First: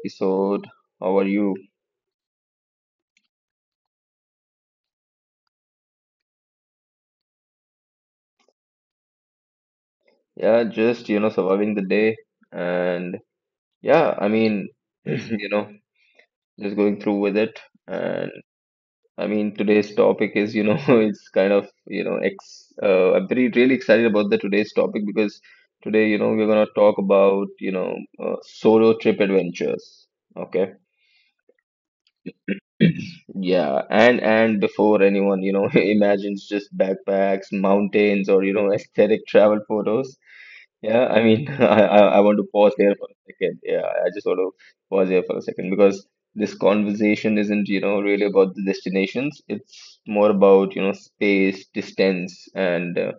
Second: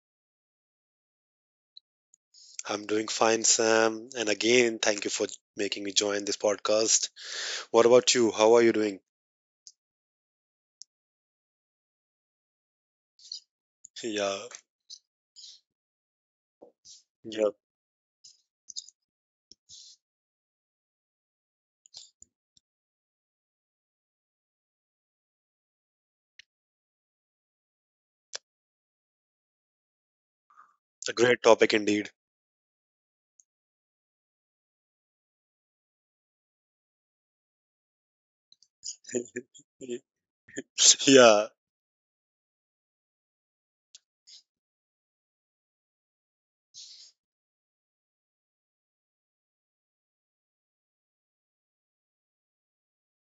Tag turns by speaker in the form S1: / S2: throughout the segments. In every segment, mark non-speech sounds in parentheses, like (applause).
S1: episode. How are you?
S2: I'm doing fine, Sam. And again, thank you for making me join this podcast. What about you? How are you doing?
S1: Yeah, just, surviving the day. And yeah,
S2: Yeah,
S1: (clears throat) you know, just going through with
S2: yeah,
S1: it. And today's topic is, (laughs) it's kind of, I'm really excited about the today's topic because today, we're gonna talk about, solo trip adventures. Okay.
S2: a great topic indeed.
S1: Yeah, and before anyone, (laughs) imagines just backpacks, mountains, or (laughs) aesthetic travel photos.
S2: (laughs)
S1: Yeah,
S2: yeah,
S1: (laughs) I want to pause here for a second. Yeah, I just want to pause here for a second because this conversation isn't, really about the destinations. It's more about, space, distance, and uh,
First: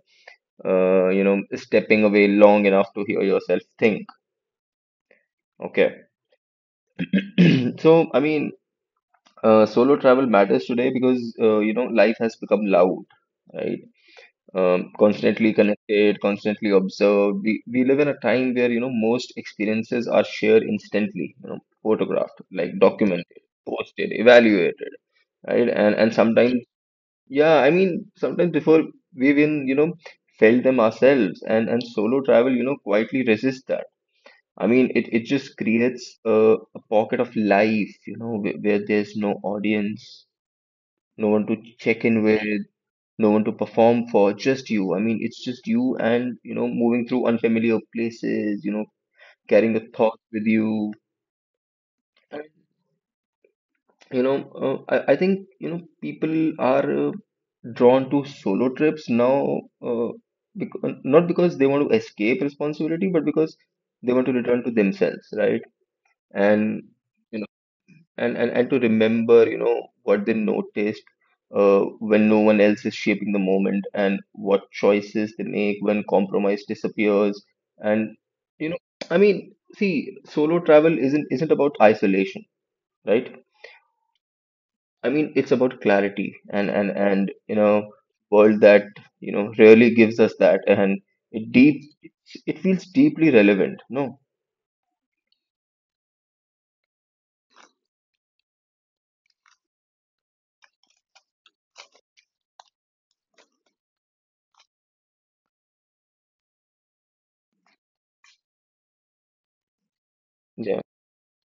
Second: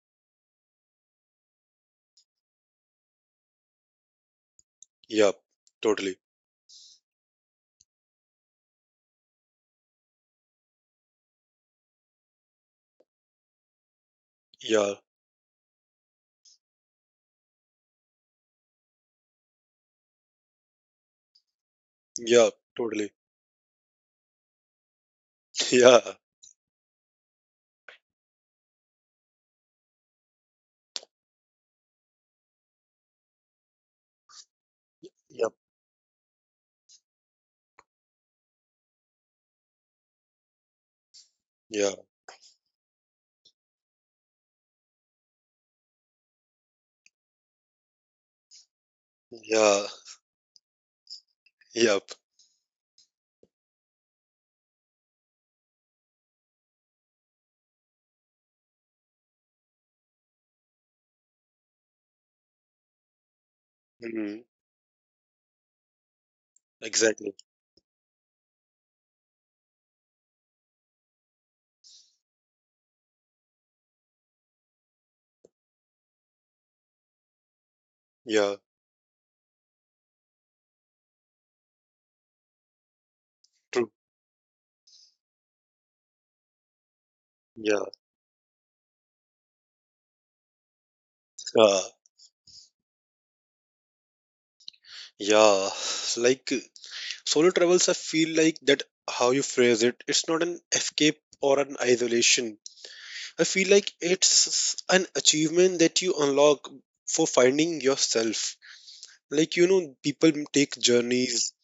S1: uh, you know, stepping away long enough to hear yourself think.
S2: yeah,
S1: Okay.
S2: totally.
S1: (clears throat) So, I mean, Solo travel matters today because life has become loud, right?
S2: Yeah,
S1: Constantly connected, constantly observed. We live in a time where most experiences are shared instantly, photographed,
S2: yeah,
S1: like
S2: totally.
S1: documented, posted, evaluated,
S2: (laughs)
S1: right? And
S2: Yeah,
S1: sometimes, yeah, sometimes before we even felt them ourselves, and solo travel, quietly resists that. It
S2: yep,
S1: just creates a pocket of life, where there's no audience, no one to
S2: yeah,
S1: check in with, no one to perform for, just you. It's just you and, moving through unfamiliar places, carrying
S2: yeah,
S1: the thoughts with you.
S2: yep.
S1: And, I think, people are drawn to solo trips now, because, not because they want to escape responsibility, but because they want to
S2: Mm,
S1: return to themselves, right? And
S2: exactly.
S1: to remember what they noticed uh, when no one else is shaping the moment and what choices they make when compromise disappears and
S2: Yeah,
S1: you know i mean see solo travel isn't about isolation, right?
S2: true.
S1: It's about clarity, and and and you
S2: Yeah,
S1: know world that really gives us that, and it
S2: uh,
S1: deep it feels deeply relevant. No,
S2: yeah. Like solo travels, I feel like that how you phrase it, it's not an escape or an isolation. I feel like it's an achievement that you unlock for finding yourself. Like, you know, people take
S1: yeah.
S2: journeys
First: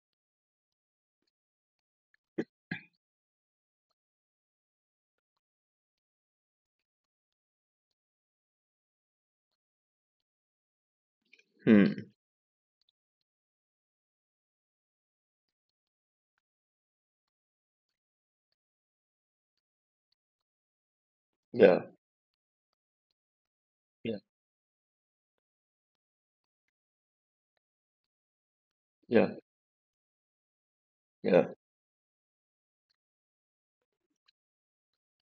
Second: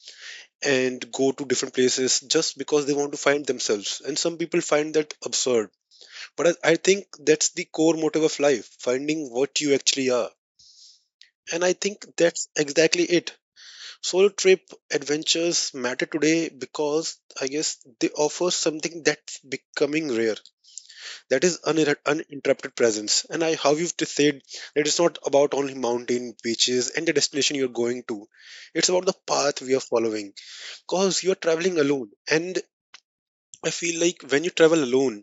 S2: and go to different places just because they want to find themselves. And some people find that absurd. But I think that's the core motive of life, finding what you actually are. And I think
S1: Hmm.
S2: that's exactly it. Solo trip adventures matter today because I guess they offer something that's becoming rare, that is
S1: Yeah,
S2: uninterrupted presence, and I how you've just
S1: yeah,
S2: said that it's not about only mountain beaches and the destination you're going to, it's about the
S1: yeah,
S2: path we are following because you're
S1: yeah.
S2: traveling alone. And I feel like when you travel alone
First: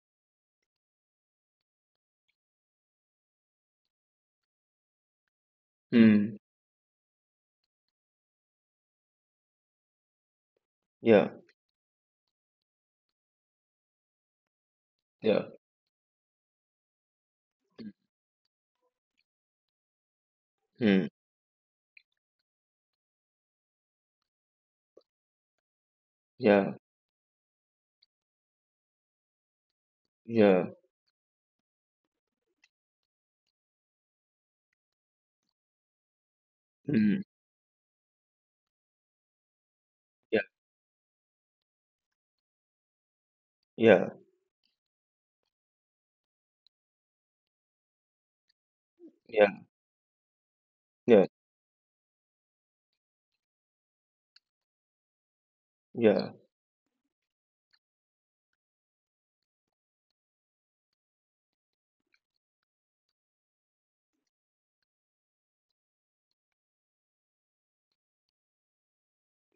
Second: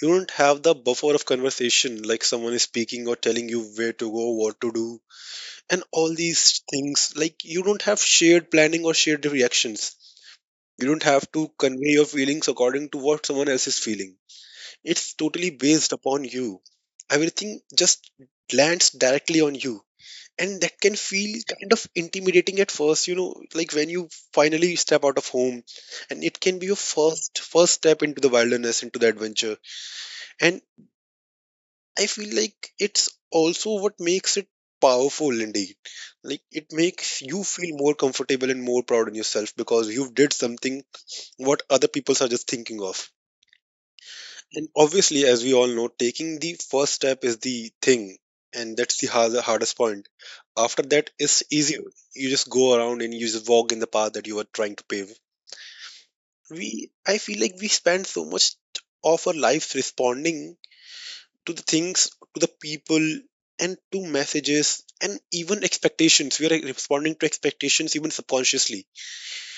S2: you don't have the buffer of conversation, like someone is speaking or telling you where to go, what to do, and all
S1: Hmm.
S2: these things. Like you don't have shared planning or shared reactions, you don't
S1: Yeah,
S2: have to convey your feelings according to what someone else is feeling. It's
S1: yeah.
S2: totally based upon you. Everything just lands directly on you. And that can
S1: Hmm.
S2: feel kind of intimidating at first, you know, like when you finally step out of home. And it can be
S1: Yeah.
S2: your first step into the wilderness, into the adventure. And
S1: Yeah.
S2: I feel like it's also what makes it powerful indeed. Like it makes
S1: Mm.
S2: you feel more comfortable and more proud in yourself because you did
S1: Yeah.
S2: something what other people are just thinking of.
S1: Yeah.
S2: And obviously, as we all know, taking the first step is the thing, and that's the
S1: Yeah.
S2: hardest point. After that,
S1: Yeah.
S2: it's easy. You just go around and you just walk in the path that you are trying to pave.
S1: Yeah.
S2: I feel like we spend so much of our lives responding to the things, to the people, and to messages, and even expectations. We are responding to expectations even subconsciously,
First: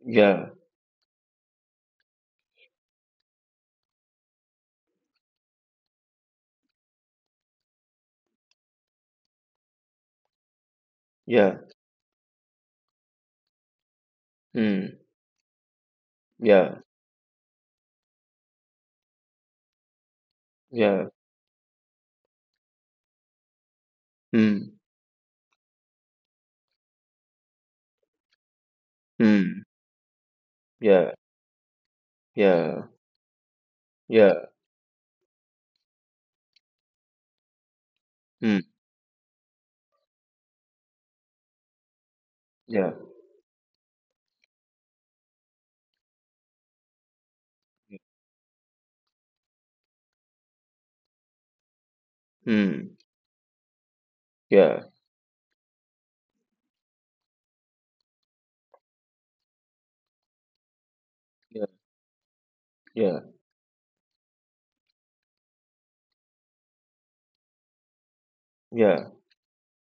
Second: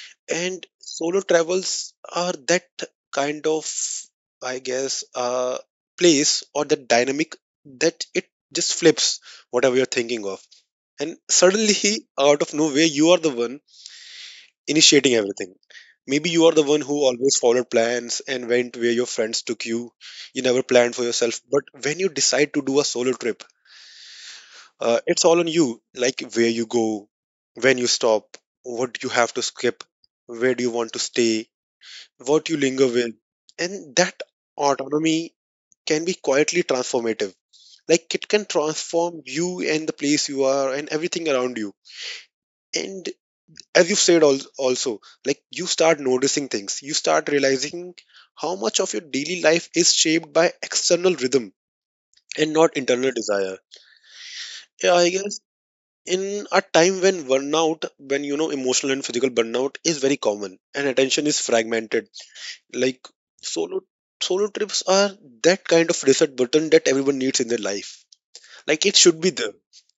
S1: Yeah.
S2: and solo travels are that kind of, I guess place, or that dynamic, that it just flips whatever you're thinking of, and
S1: Yeah.
S2: suddenly out of nowhere you are the one
S1: Mm.
S2: initiating everything. Maybe you are the one
S1: Yeah.
S2: who always followed plans and went where your friends took you. You never planned for
S1: Yeah.
S2: yourself, but when you decide to do a solo trip,
S1: Mm.
S2: it's all on you, like where you go, when you stop, what you have to
S1: Mm.
S2: skip, where do you want to
S1: Yeah.
S2: stay, what you linger
S1: Yeah.
S2: with. And that
S1: Yeah.
S2: autonomy can be quietly transformative. Like it can
S1: Mm.
S2: transform you and the place you are and everything around you.
S1: Yeah.
S2: And as you've said, also, like you start noticing things, you start realizing how much of your daily life is shaped by external rhythm and not
S1: Mm.
S2: internal desire.
S1: Yeah.
S2: Yeah, I guess in a time when burnout, when you know emotional and physical burnout is very common and attention is
S1: Yeah.
S2: fragmented. Like
S1: Yeah.
S2: solo solo trips are that kind of reset button that everyone needs in their life. Like it
S1: Yeah.
S2: should be there,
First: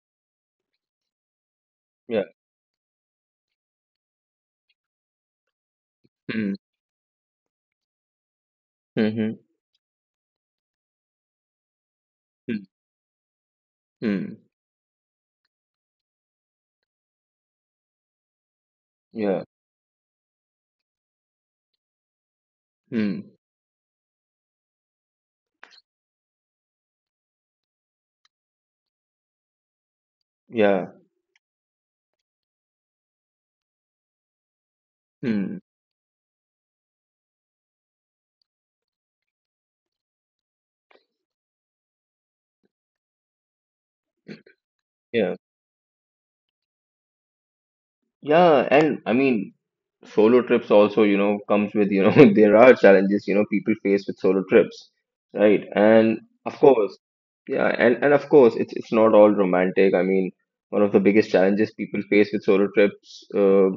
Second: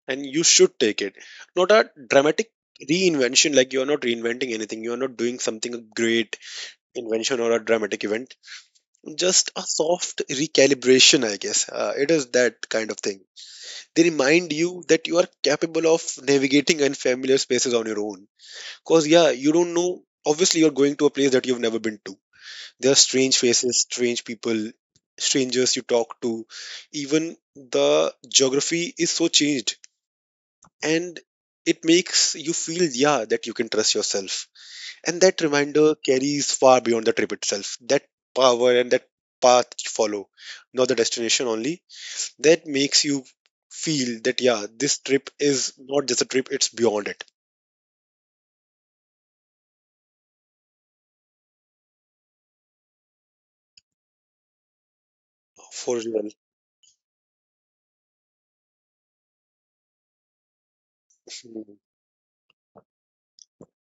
S2: and you should take it. Not a
S1: Yeah.
S2: dramatic reinvention. Like you are not reinventing anything. You are not doing something great
S1: Mm.
S2: invention or a dramatic event. Just
S1: Mm-hmm.
S2: a soft recalibration, I guess. It is that
S1: Mm.
S2: kind of thing. They
S1: Mm.
S2: remind you that you are capable of navigating unfamiliar spaces on your own. Cause yeah, you
S1: Yeah.
S2: don't know. Obviously, you're going to a place that you've never been to, there are strange
S1: Mm.
S2: faces, strange people, strangers you talk to. Even the geography is so changed.
S1: Yeah.
S2: And it makes you feel, yeah, that you can trust yourself. And that
S1: Mm.
S2: reminder carries far beyond the trip itself. That power and that path you follow, not the destination only, that makes you feel that, yeah, this trip
S1: Yeah.
S2: is not just a trip, it's beyond it.
S1: Yeah, and solo trips also, comes with, (laughs) there are challenges, people face with solo trips, right?
S2: For real.
S1: And of course, yeah, and of course, it's not all romantic. One of the biggest
S2: Hmm.
S1: challenges people face with solo trips uh,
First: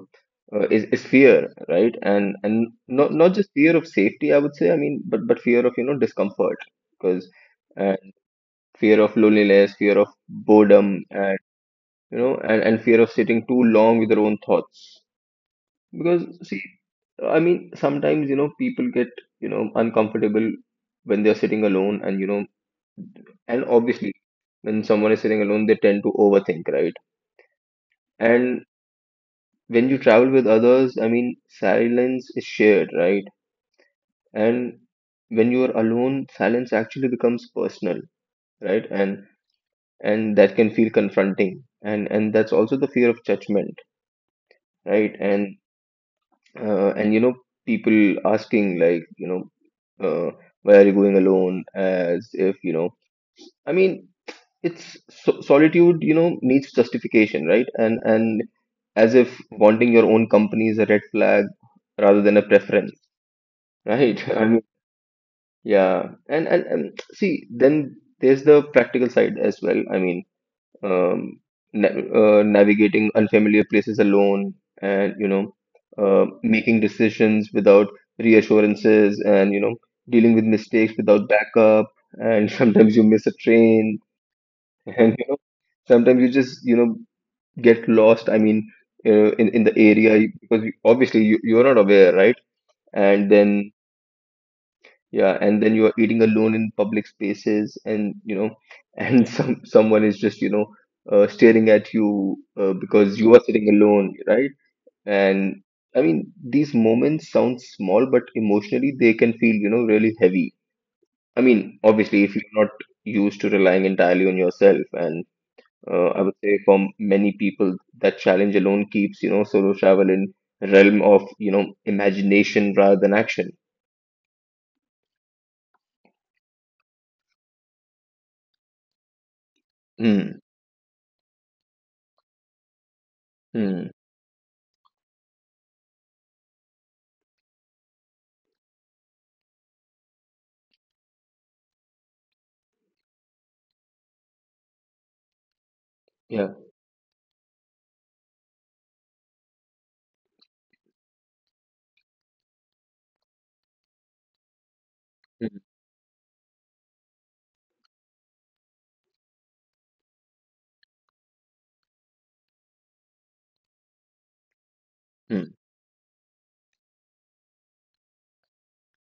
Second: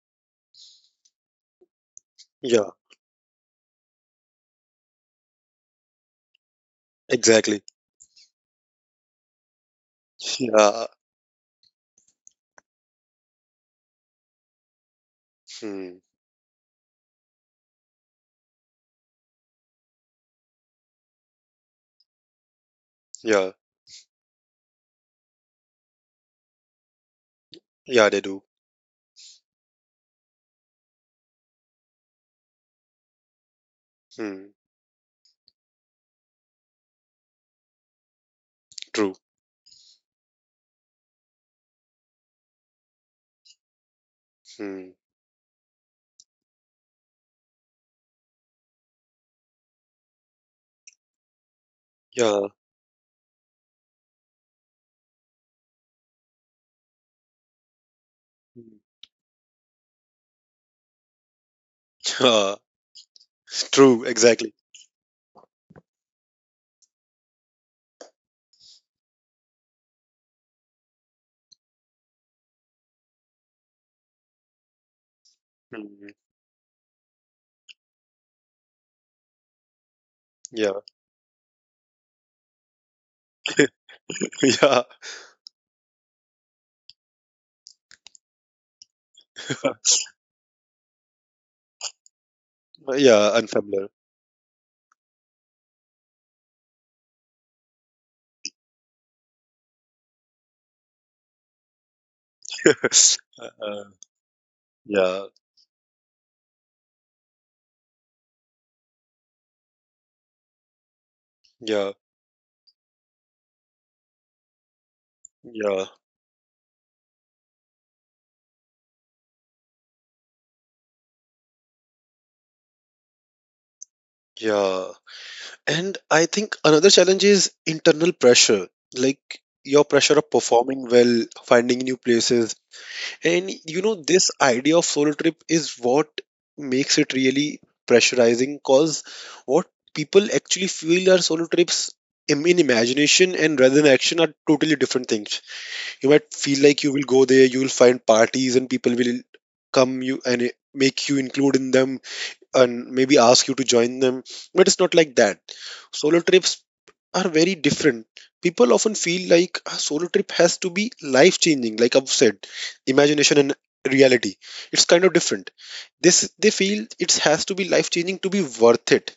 S1: uh, is is fear, right? And
S2: Yeah,
S1: not just fear of safety, I would say. But fear of, discomfort, because
S2: exactly.
S1: uh, fear of loneliness, fear of
S2: Yeah.
S1: boredom, and fear of sitting too long with their own thoughts.
S2: Hmm.
S1: Because see, sometimes, people get, uncomfortable when they're sitting alone and,
S2: Yeah.
S1: obviously when someone is sitting alone, they tend to overthink, right?
S2: Yeah, they do.
S1: And when you travel with others, silence is shared, right?
S2: Hmm.
S1: And when you are alone, silence actually becomes personal, right?
S2: True.
S1: And that can feel confronting. And that's also the fear of judgment,
S2: Hmm.
S1: right? And uh, and you know people asking like uh, why are you going alone, as if
S2: Yeah.
S1: i mean solitude needs justification, right? And
S2: Mm.
S1: As if wanting your own company is a red flag rather
S2: (laughs)
S1: than a
S2: Yeah.
S1: preference,
S2: True.
S1: right? (laughs)
S2: Exactly.
S1: Yeah. And see, then there's the practical side as well. Um, na- Navigating unfamiliar places alone, and
S2: Hmm.
S1: making decisions without reassurances, and dealing with
S2: Yeah.
S1: mistakes without backup. And (laughs) sometimes you miss a train
S2: (laughs)
S1: (laughs)
S2: Yeah.
S1: and sometimes you just get lost. In the
S2: (laughs)
S1: area, because obviously you, you're not aware, right? And
S2: yeah.
S1: then
S2: Unfamiliar.
S1: yeah, and then you are eating alone in public spaces, and (laughs) someone is just staring at you because you are sitting
S2: (laughs) uh,
S1: alone, right?
S2: yeah.
S1: And these moments sound small, but emotionally they can feel really heavy.
S2: Yeah.
S1: Obviously, if you're not used to relying entirely on yourself, and
S2: Yeah.
S1: I would say for many people, that challenge alone keeps solo travel in realm of imagination rather than action.
S2: Yeah. And I think another challenge is internal pressure, like your pressure of
S1: Hmm.
S2: performing well, finding new places. And you
S1: Hmm.
S2: know, this idea of solo trip is what makes it really pressurizing, because what people actually feel are solo trips, in imagination and rather than action, are totally different things. You might
S1: Yeah.
S2: feel like you will go there, you will find parties, and people will come you and make you include in them and maybe ask you to join them. But it's not like that.
S1: Hmm.
S2: Solo trips are very different. People often feel like a solo trip has to be life changing, like I've said, imagination and reality. It's kind of different.
S1: Hmm.
S2: This they feel it has to be life changing to be worth it.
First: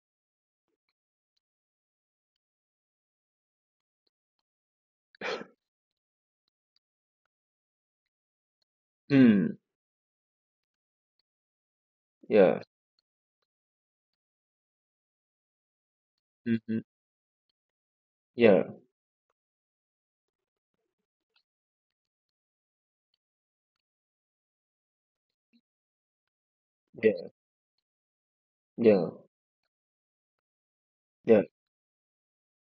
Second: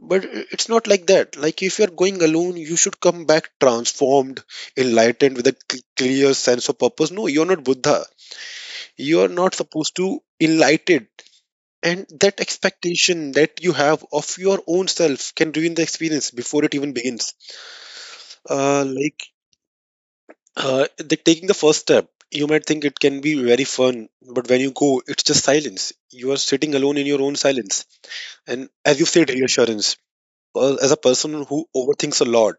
S2: But it's not like that. Like if you're going alone, you should come back transformed, enlightened, with a clear sense of purpose. No, you're not Buddha. You're not
S1: Mm,
S2: supposed to enlightened. And that
S1: yeah.
S2: expectation that you have of your own self can ruin the experience before it
S1: Mhm.
S2: even begins.
S1: Yeah.
S2: Uh, like Taking the first step, you might think it can be very fun, but when you go, it's just silence. You are sitting alone in your
S1: Yeah.
S2: own silence. And as you
S1: Yeah.
S2: said, reassurance. As a
S1: Yeah.
S2: person who overthinks a lot,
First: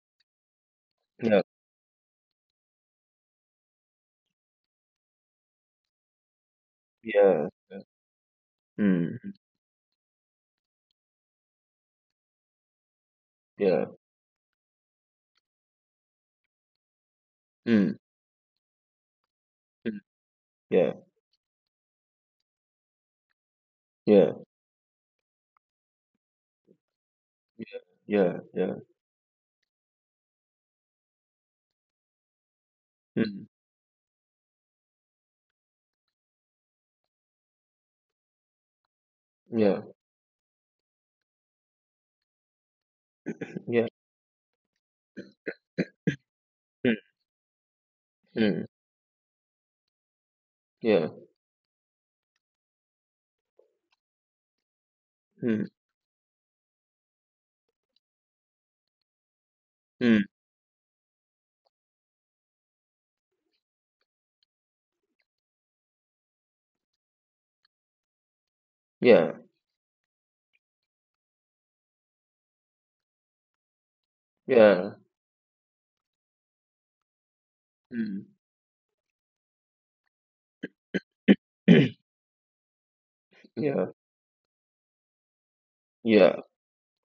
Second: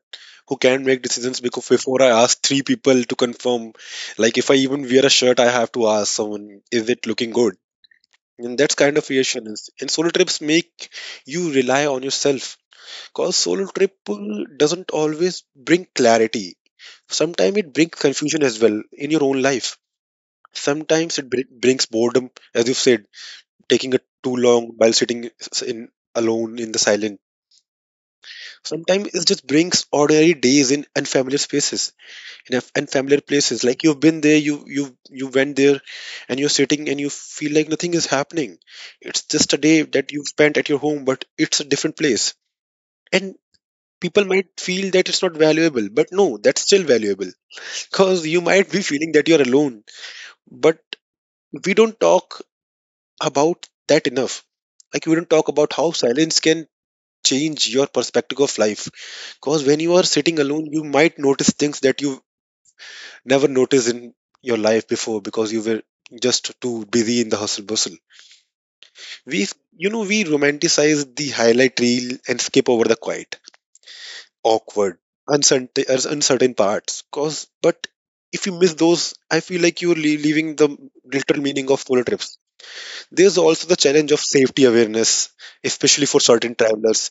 S2: who can't make decisions
S1: Yeah.
S2: because before I ask three people to confirm, like if I even wear a shirt, I have to ask someone, is it looking
S1: Yeah.
S2: good? And that's kind of
S1: Mm.
S2: reassurance. And solo trips make you rely on yourself, because solo
S1: Yeah.
S2: trip doesn't always bring clarity. Sometimes it brings
S1: Mm.
S2: confusion as well in your own life.
S1: Mm. Yeah.
S2: Sometimes it brings boredom, as you've said, taking it too
S1: Yeah.
S2: long while sitting s- in alone in the silent.
S1: Yeah. Yeah. Yeah.
S2: Sometimes it just brings ordinary days in unfamiliar spaces, in unfamiliar
S1: Mm.
S2: places, like you've been there, you went there, and you're sitting and you feel like nothing is happening. It's just a day
S1: Yeah.
S2: that you've spent at your home, but it's a different place, and
S1: Yeah.
S2: people might feel that it's not valuable, but no, that's still
S1: Mm.
S2: valuable because you
S1: Mm.
S2: might be feeling that you're alone, but
S1: Yeah.
S2: we don't talk about that enough. Like we don't talk
S1: Mm.
S2: about how silence can change your perspective of life. Because when you are
S1: Mm.
S2: sitting alone, you might notice things that you never noticed in your life before, because you were just too busy in the hustle bustle.
S1: Yeah.
S2: We, you know, we romanticize the highlight reel and skip over the quiet, awkward,
S1: Yeah.
S2: uncertain parts. Cause, but
S1: Mm.
S2: if you miss those, I feel like you're leaving the literal meaning of solo
S1: (clears throat)
S2: trips. There's also the
S1: Yeah.
S2: challenge of safety awareness, especially for
S1: Yeah.
S2: certain travelers.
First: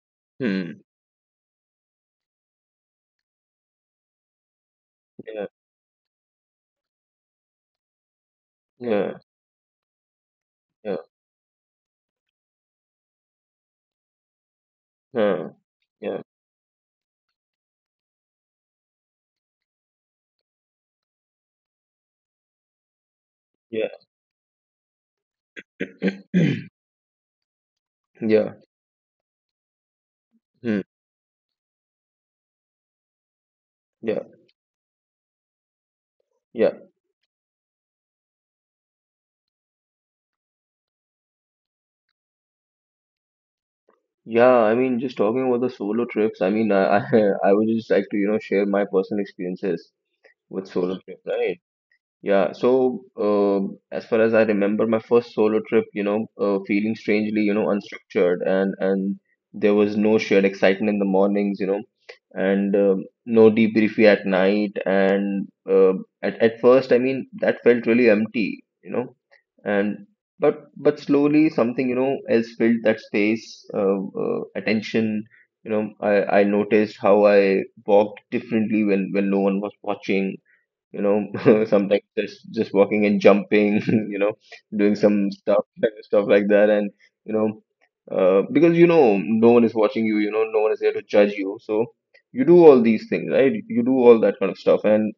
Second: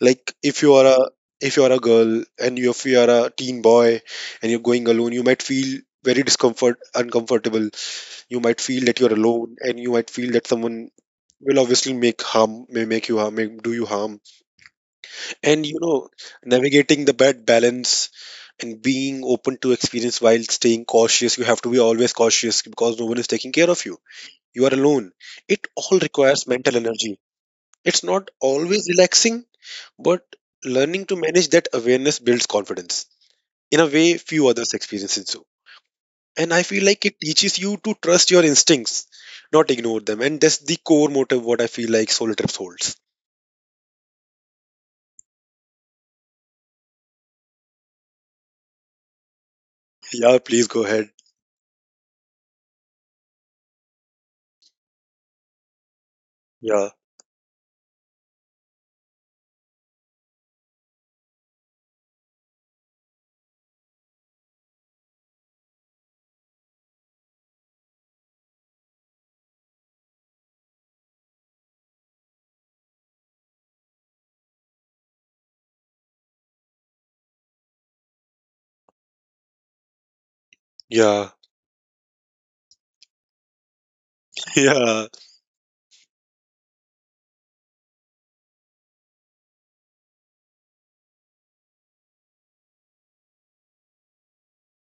S2: Like
S1: Mm.
S2: if you are a girl, and you, if you are a teen boy and you're going alone, you might
S1: Yeah.
S2: feel very discomfort uncomfortable. You might feel that you're
S1: Yeah.
S2: alone, and you might feel that someone
S1: Yeah.
S2: will obviously make harm may make you harm may do you harm,
S1: Yeah.
S2: and you know,
S1: Yeah.
S2: navigating the bad balance and being open to experience while staying cautious, you have to be always cautious because no one is taking care of
S1: Yeah.
S2: you, you are alone. It all requires
S1: (clears throat)
S2: mental energy. It's not
S1: Yeah.
S2: always relaxing, but
S1: Hmm.
S2: learning to manage that awareness builds confidence in a way
S1: Yeah.
S2: few others experiences do. And I
S1: Yeah.
S2: feel like it teaches you to trust your instincts, not ignore them. And that's the core motive what I feel like solo trips holds.
S1: Yeah. Just talking about the solo trips, (laughs) I would just like to, share my personal experiences
S2: Yeah,
S1: with
S2: please go
S1: solo
S2: ahead.
S1: trip, right? Yeah. So, as far as I remember, my first solo trip,
S2: Yeah,
S1: feeling strangely, unstructured, and there was no shared excitement in the mornings, you know, and no debriefing at night, and at first, that felt really empty, and but slowly something, else filled that space, uh, attention. I noticed how I walked differently when no one was watching, you know
S2: yeah,
S1: (laughs) sometimes just walking and jumping. (laughs) you know
S2: (laughs)
S1: Doing
S2: yeah,
S1: some stuff (laughs) stuff like that, and you know because no one is watching you, you know no one is there to judge you, so you do all these things, right? You do all that kind of stuff. And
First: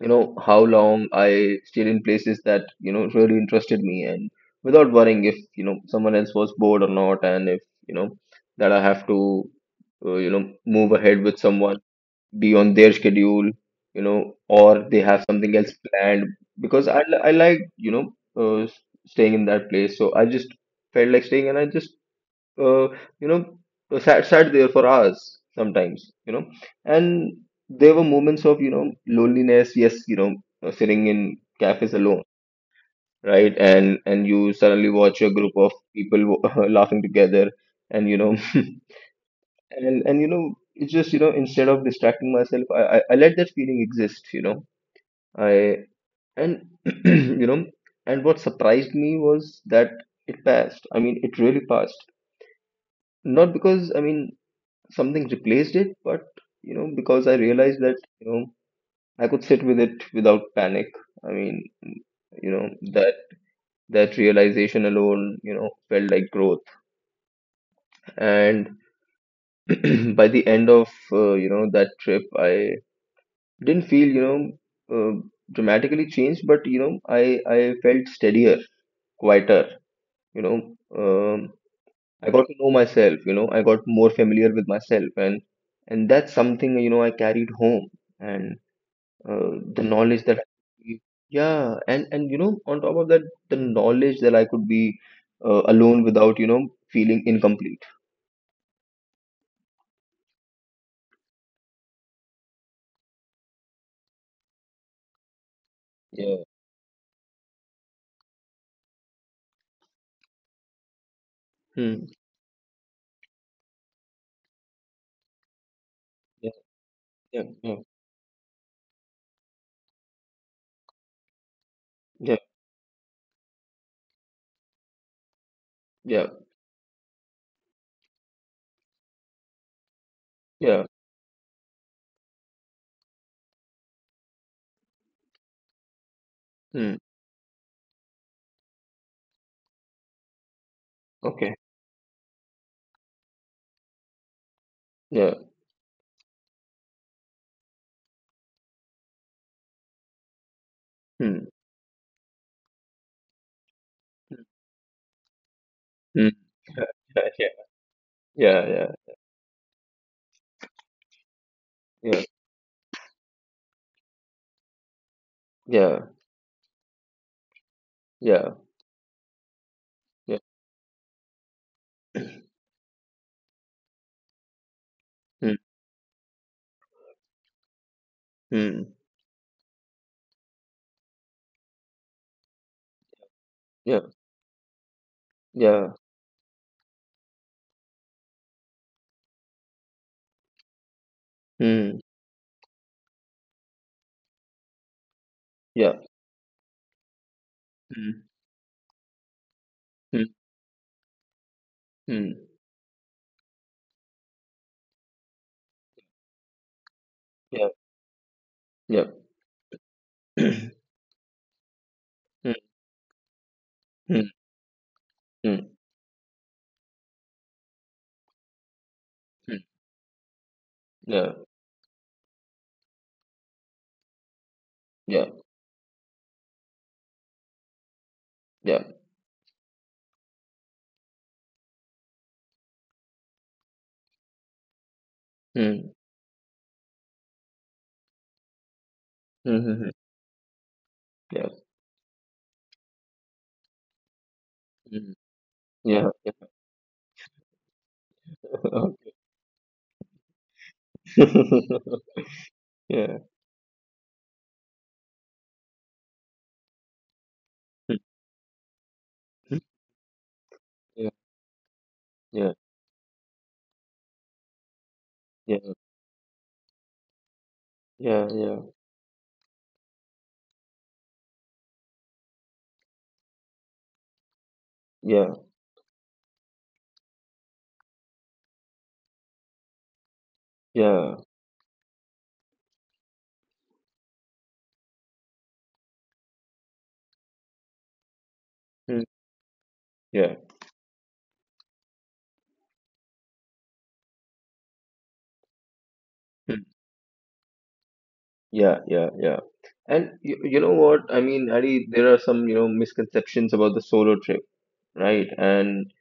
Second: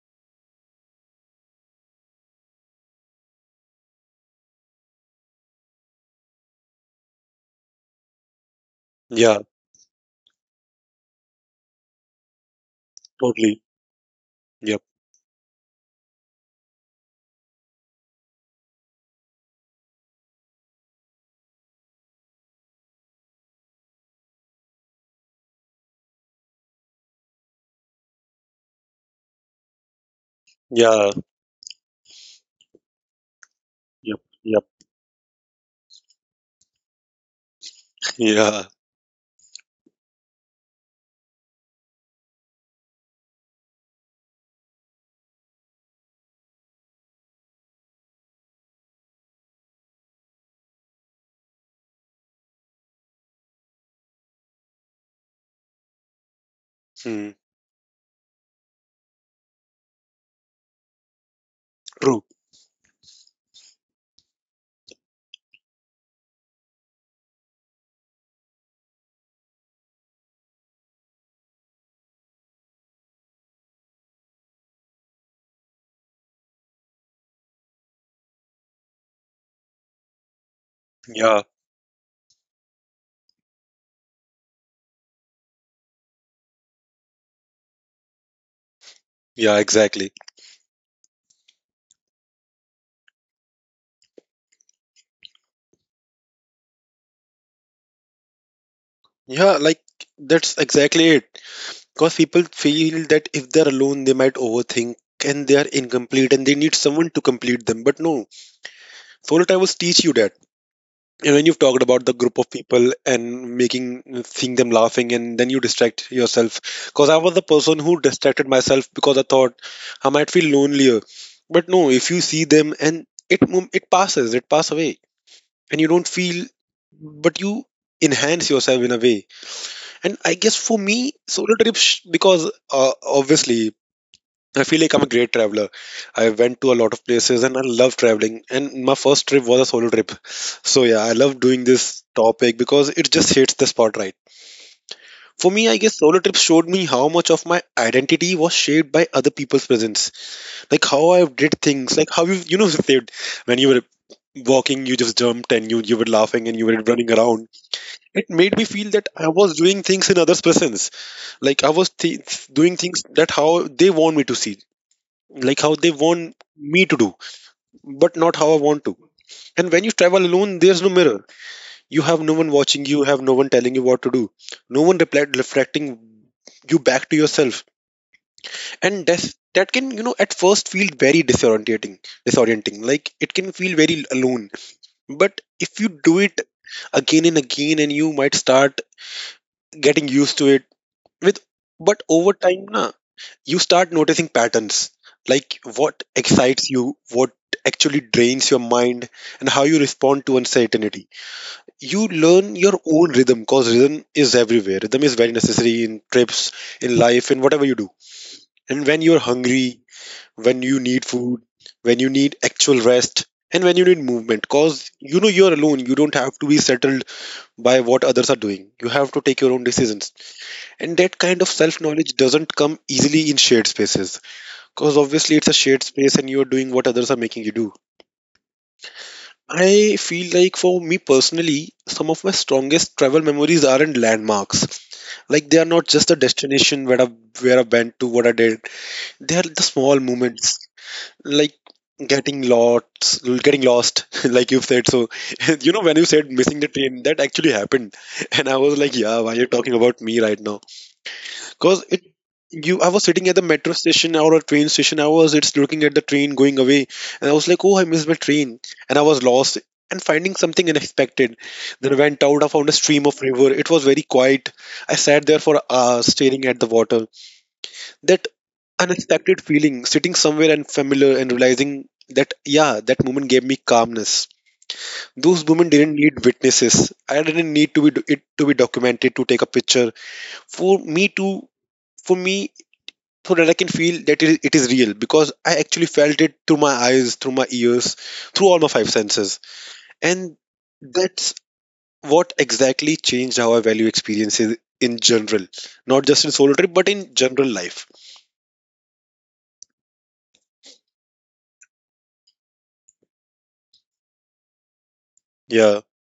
S1: how long I stayed in places that really interested me, and without worrying if someone else was bored or not, and if you know that I have to
S2: yeah,
S1: move ahead with someone, be on their schedule,
S2: totally.
S1: or
S2: Yep,
S1: they have something else planned. Because I, I like, staying in that place. So I just felt like staying, and I just, uh, you know, sat there for hours sometimes, And there were moments of, loneliness. Yes, sitting
S2: yeah,
S1: in cafes alone, right? And
S2: yep,
S1: you
S2: yep,
S1: suddenly watch a group of people (laughs) laughing together, and,
S2: yeah.
S1: (laughs) and it's just, instead of distracting myself, I let that feeling exist, you know I and (clears throat) you know and what surprised me was that it passed. It really passed, not because something replaced it, but because I
S2: Hmm.
S1: realized that I could sit with it without panic. i mean
S2: True.
S1: that realization alone felt like growth. And (clears throat) by the end of that trip, I didn't feel uh, dramatically changed, but i I felt steadier, quieter, you know um,
S2: Yeah,
S1: I got to know myself. I got more familiar with myself, and that's something I carried home. And uh,
S2: yeah,
S1: the knowledge
S2: exactly.
S1: that I, yeah, and on top of that, the knowledge that I could be alone without feeling incomplete.
S2: Yeah, like that's exactly it. Because people feel that if they're alone, they might overthink and they are
S1: Yeah.
S2: incomplete and they need someone to complete them. But no, solo travels teach you that. And when you've talked
S1: Hmm.
S2: about the group of people and making seeing them laughing and then you distract
S1: Yeah,
S2: yourself. Because I was
S1: yeah,
S2: the
S1: yeah,
S2: person who distracted myself because I thought I might feel lonelier. But no, if you
S1: yeah,
S2: see them and it it passes, it pass away, and you don't
S1: yeah,
S2: feel, but you enhance yourself in a way. And I guess for
S1: yeah.
S2: me, solo trips, because obviously I feel like I'm a great traveler. I went to a lot
S1: Hmm.
S2: of places and I love traveling. And my first trip was a solo trip. So, yeah, I love
S1: Okay.
S2: doing this topic because it just hits the spot right.
S1: Yeah.
S2: For me, I guess solo trips showed me how much of my identity was shaped by other people's presence. Like how I
S1: Hmm.
S2: did things, like how you, you know, (laughs) said when you were walking, you just jumped and you were
S1: Mm.
S2: laughing and you were
S1: (laughs)
S2: running around. It made me
S1: Yeah,
S2: feel that
S1: yeah,
S2: I was doing things in others' presence. Like I was
S1: yeah,
S2: doing things that how they want me to see, like how
S1: yeah,
S2: they
S1: yeah,
S2: want me to do, but
S1: yeah,
S2: not how
S1: yeah,
S2: I want to. And when you travel
S1: yeah.
S2: alone, there's no mirror. You have no one
S1: (clears throat)
S2: watching you, have no one telling you what to do, no one
S1: Mm,
S2: reflecting you back to yourself.
S1: mm,
S2: And that can, you know, at first feel very disorienting. Like it can feel very
S1: yeah,
S2: alone. But if you
S1: yeah,
S2: do it again and again, and you might start getting used to it with but
S1: mm,
S2: over time na you start noticing patterns, like what
S1: yeah,
S2: excites you, what actually
S1: mm,
S2: drains your mind, and how you respond
S1: mm,
S2: to uncertainty. You
S1: mm,
S2: learn your own rhythm, because rhythm is everywhere. Rhythm is very necessary in trips, in life, in whatever you
S1: yeah,
S2: do, and when
S1: yeah,
S2: you're
S1: (clears throat)
S2: hungry, when you
S1: mm,
S2: need food, when you need actual rest, and when you need movement.
S1: mm,
S2: Because you know you're alone,
S1: mm,
S2: you don't have to be settled by what others are doing. You have to take your own
S1: mm,
S2: decisions, and that kind of
S1: yeah,
S2: self knowledge doesn't come easily in shared spaces, because obviously it's
S1: yeah,
S2: a shared space and you're doing what others are making you do.
S1: yeah,
S2: I feel like for me personally, some of my strongest travel memories aren't landmarks. Like they are not just the
S1: mm,
S2: destination where I went to, what I did. They are the
S1: mm,
S2: small
S1: mm,
S2: moments, like
S1: yeah,
S2: getting lost, (laughs) like you've said. So,
S1: mm,
S2: (laughs) you know, when you said
S1: yeah,
S2: missing the train, that actually happened, and I was like, yeah, why are you talking about me right now? Because
S1: (laughs)
S2: you, I was sitting at
S1: yeah,
S2: the metro station or a train station. I was just looking at the train going away, and I was like, "Oh, I missed my
S1: mm,
S2: train," and I was lost
S1: mm,
S2: and finding something
S1: yeah,
S2: unexpected. Then I went out. I found
S1: yeah,
S2: a stream of river. It was very quiet. I sat there for
S1: yeah, yeah,
S2: hours staring at the water. That
S1: yeah,
S2: unexpected feeling, sitting somewhere unfamiliar and realizing that yeah, that moment gave me calmness. Those
S1: yeah,
S2: women didn't need witnesses. I didn't need to be it to be documented, to take a picture for me
S1: yeah,
S2: to for me so that I can feel that it is real, because I actually felt it through my eyes, through my ears, through all my five
S1: mm,
S2: senses. And
S1: yeah,
S2: that's what exactly changed how I value experiences in general, not just in solo trip,
S1: mm,
S2: but in general life.
S1: yeah, yeah, yeah. And you know what? Adi, there are some, misconceptions about the solo trip, right?
S2: Yeah,
S1: And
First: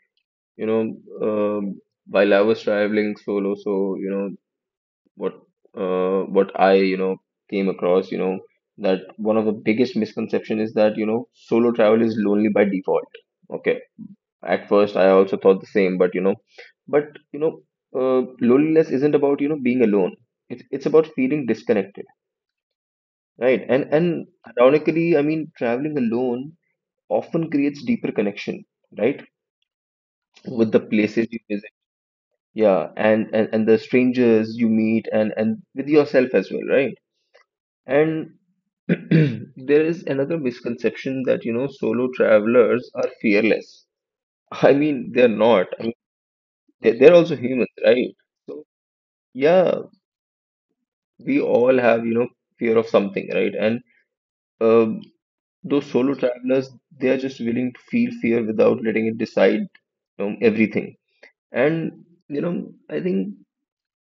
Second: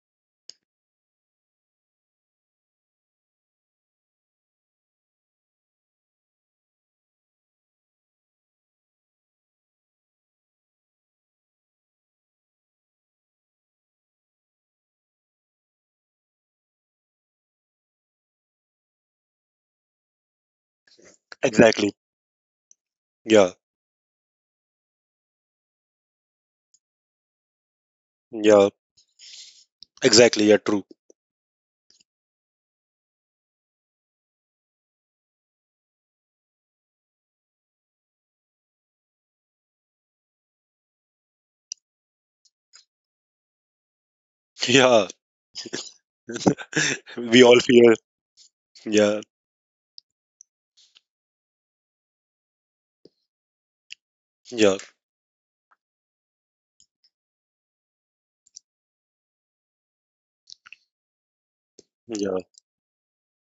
S1: you know, um, while I was traveling solo, so you know what what I came across, that one of the biggest misconception is that solo travel is lonely by default. Okay, at first I also thought the same, but loneliness isn't about being alone. It's about feeling disconnected,
S2: exactly.
S1: right?
S2: Yeah,
S1: And ironically, traveling alone often creates deeper connection,
S2: yeah,
S1: right? With
S2: exactly.
S1: the
S2: Yeah, true.
S1: places you visit, yeah, and the strangers you meet, and with yourself as well, right? And (clears throat) there is another misconception that solo travelers are fearless.
S2: Yeah,
S1: They're not. They're also
S2: (laughs) we
S1: humans,
S2: all
S1: right?
S2: fear.
S1: So
S2: Yeah,
S1: yeah, we all have, fear of something, right? And um,
S2: yeah,
S1: those solo travelers, they are just willing to feel fear without letting it decide, everything. And you know
S2: yeah.
S1: i think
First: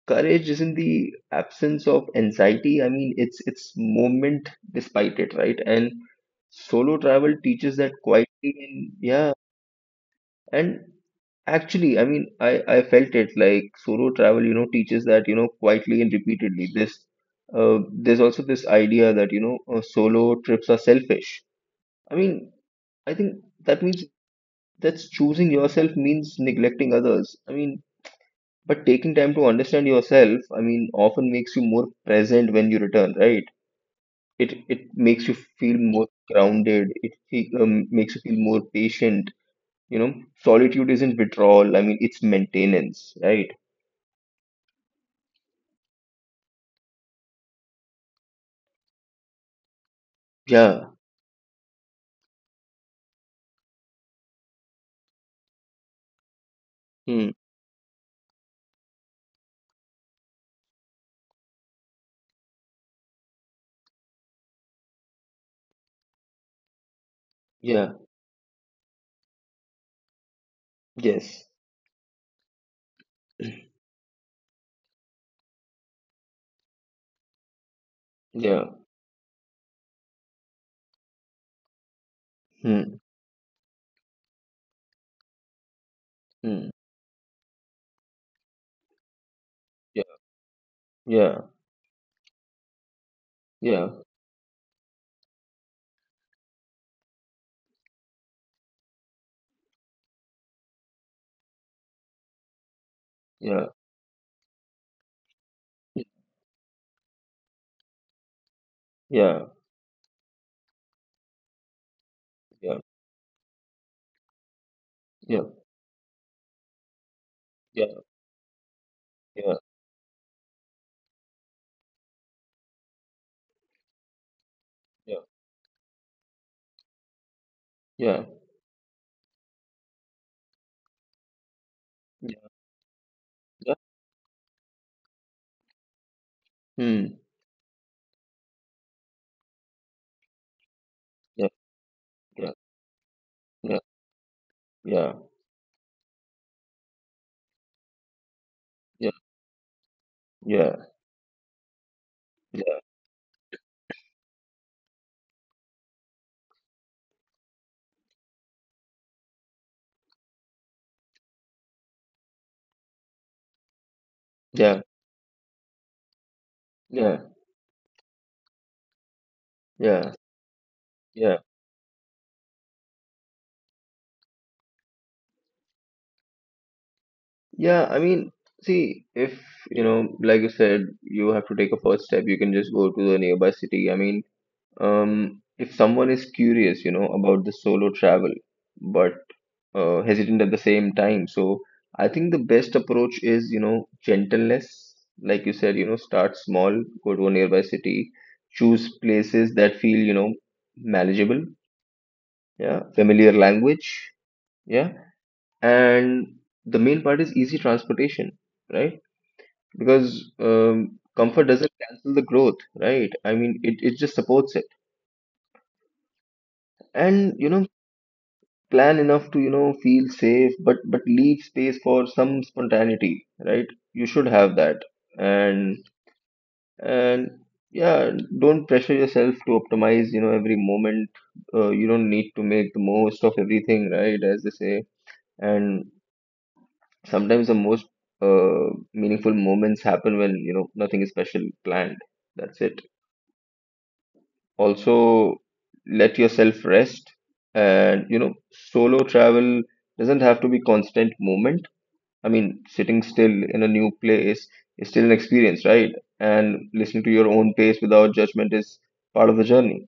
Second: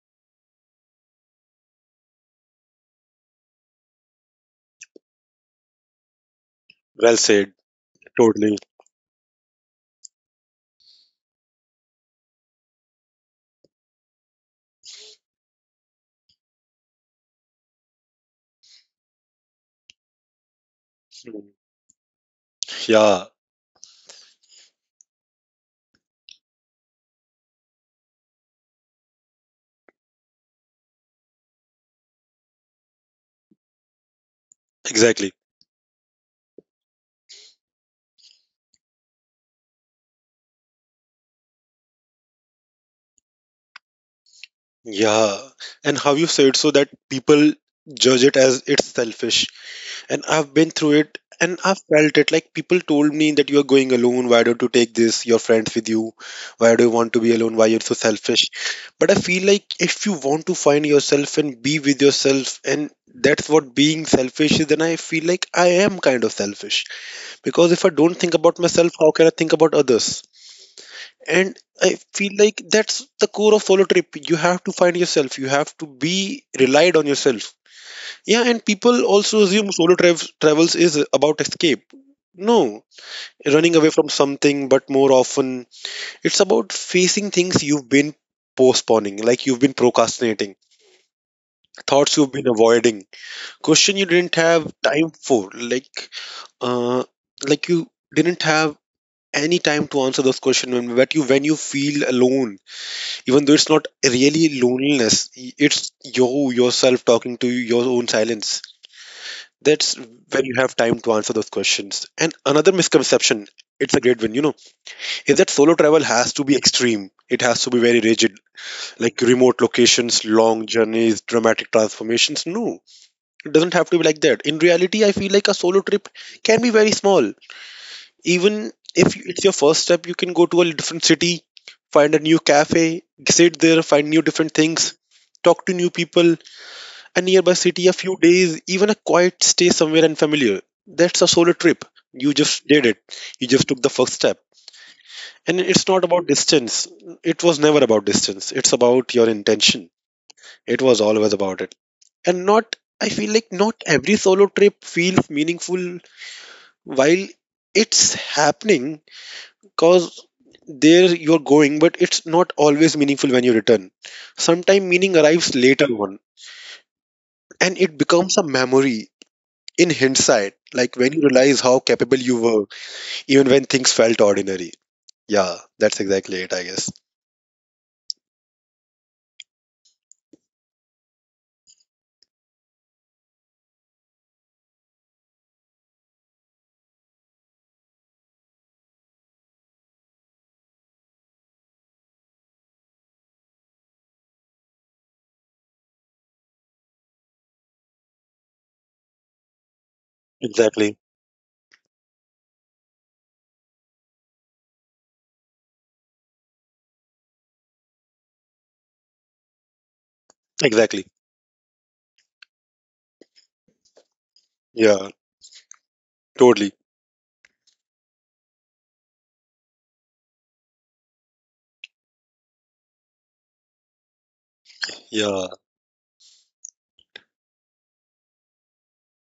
S1: courage isn't the absence of anxiety. It's movement despite it, right? And solo
S2: Well
S1: travel
S2: said.
S1: teaches that quietly,
S2: Totally.
S1: and yeah, and actually I felt it. Like, solo travel, teaches that quietly and repeatedly. This, there's also this idea that solo trips are selfish. I mean i think
S2: Yeah,
S1: that means that's choosing yourself means neglecting others. But taking time to understand yourself, often makes you more present when you return, right? It makes you
S2: exactly.
S1: feel more grounded. It makes you feel more patient. You know, solitude isn't withdrawal. It's maintenance, right?
S2: Yeah, and how you said, so that people judge it as it's selfish. And I've been
S1: Yeah.
S2: through it and I've felt it. Like people told me that you're going alone. Why don't you take this, your friends with you? Why do you want to be
S1: Hmm.
S2: alone? Why you're so selfish? But I feel like if you want to find yourself and be with yourself, and that's what being selfish is, then I feel like I am kind of selfish. Because if I
S1: Yeah.
S2: don't think about myself, how can I think about others? And
S1: Yes.
S2: I feel like that's the core of solo
S1: (clears throat)
S2: trip. You have to find yourself. You have to be relied on yourself. Yeah, and
S1: Yeah.
S2: people also assume solo travels is about escape. No,
S1: Hmm.
S2: running away from something, but more often it's about
S1: Hmm.
S2: facing things you've been postponing, like you've been
S1: Yeah.
S2: procrastinating,
S1: Yeah.
S2: thoughts you've been avoiding, question you didn't
S1: Yeah.
S2: have time for, uh, like you didn't have any time to answer those questions when, but you, when you feel alone, even though it's not
S1: Yeah.
S2: really loneliness, it's you yourself talking to your own silence. That's
S1: Yeah.
S2: when you have time to answer those questions. And another
S1: Yeah.
S2: misconception, it's a great one, you know, is that solo
S1: Yeah.
S2: travel has to be extreme. It has to be very rigid,
S1: Yeah.
S2: like remote
S1: Yeah.
S2: locations, long journeys, dramatic transformations. No, it doesn't have to be like that. In reality, I feel like a solo trip can be very small.
S1: Yeah.
S2: Even
S1: Yeah.
S2: if it's your first step, you can go to a different city, find a new cafe,
S1: Yeah.
S2: sit there, find new
S1: Yeah.
S2: different things, talk to new people, a nearby
S1: Hmm.
S2: city, a few days, even a quiet stay somewhere unfamiliar. That's a solo trip.
S1: Yeah.
S2: You just did it.
S1: Yeah.
S2: You just took the first step.
S1: Yeah.
S2: And
S1: Yeah.
S2: it's not about distance. It was never about distance. It's about your
S1: Yeah.
S2: intention. It was always about it. And not, I
S1: Yeah.
S2: feel
S1: Yeah.
S2: like not every solo trip feels meaningful while it's happening, because there you're going, but it's not always meaningful when you return. Sometimes meaning
S1: Yeah.
S2: arrives later on and
S1: Yeah.
S2: it becomes a memory in hindsight,
S1: Yeah.
S2: like when you realize how
S1: Yeah,
S2: capable you were, even when things felt ordinary. Yeah, that's exactly it, I guess.
S1: yeah. See, if like you said, you have to take a first step. You can just go to the nearby city. If someone is curious, about the solo travel, but hesitant at the same time, so I think the best approach is, gentleness. Like you said, start small, go to a nearby city, choose places that feel,
S2: Exactly.
S1: manageable. Yeah, familiar language. Yeah. And the main part is easy transportation, right? Because
S2: Exactly.
S1: comfort doesn't cancel the growth, right? It, it just supports it.
S2: Yeah, totally.
S1: And plan enough to feel safe, but leave space for some spontaneity, right? You should have that. and
S2: Yeah.
S1: and yeah, don't pressure yourself to optimize every moment. You don't need to make the most of everything, right, as they say. And sometimes the most meaningful moments happen when nothing is special planned. That's it. Also, let yourself rest, and you know, solo travel doesn't have to be constant movement. Sitting still in a new place is still an experience, right? And listening to your own pace without judgment is part of the journey.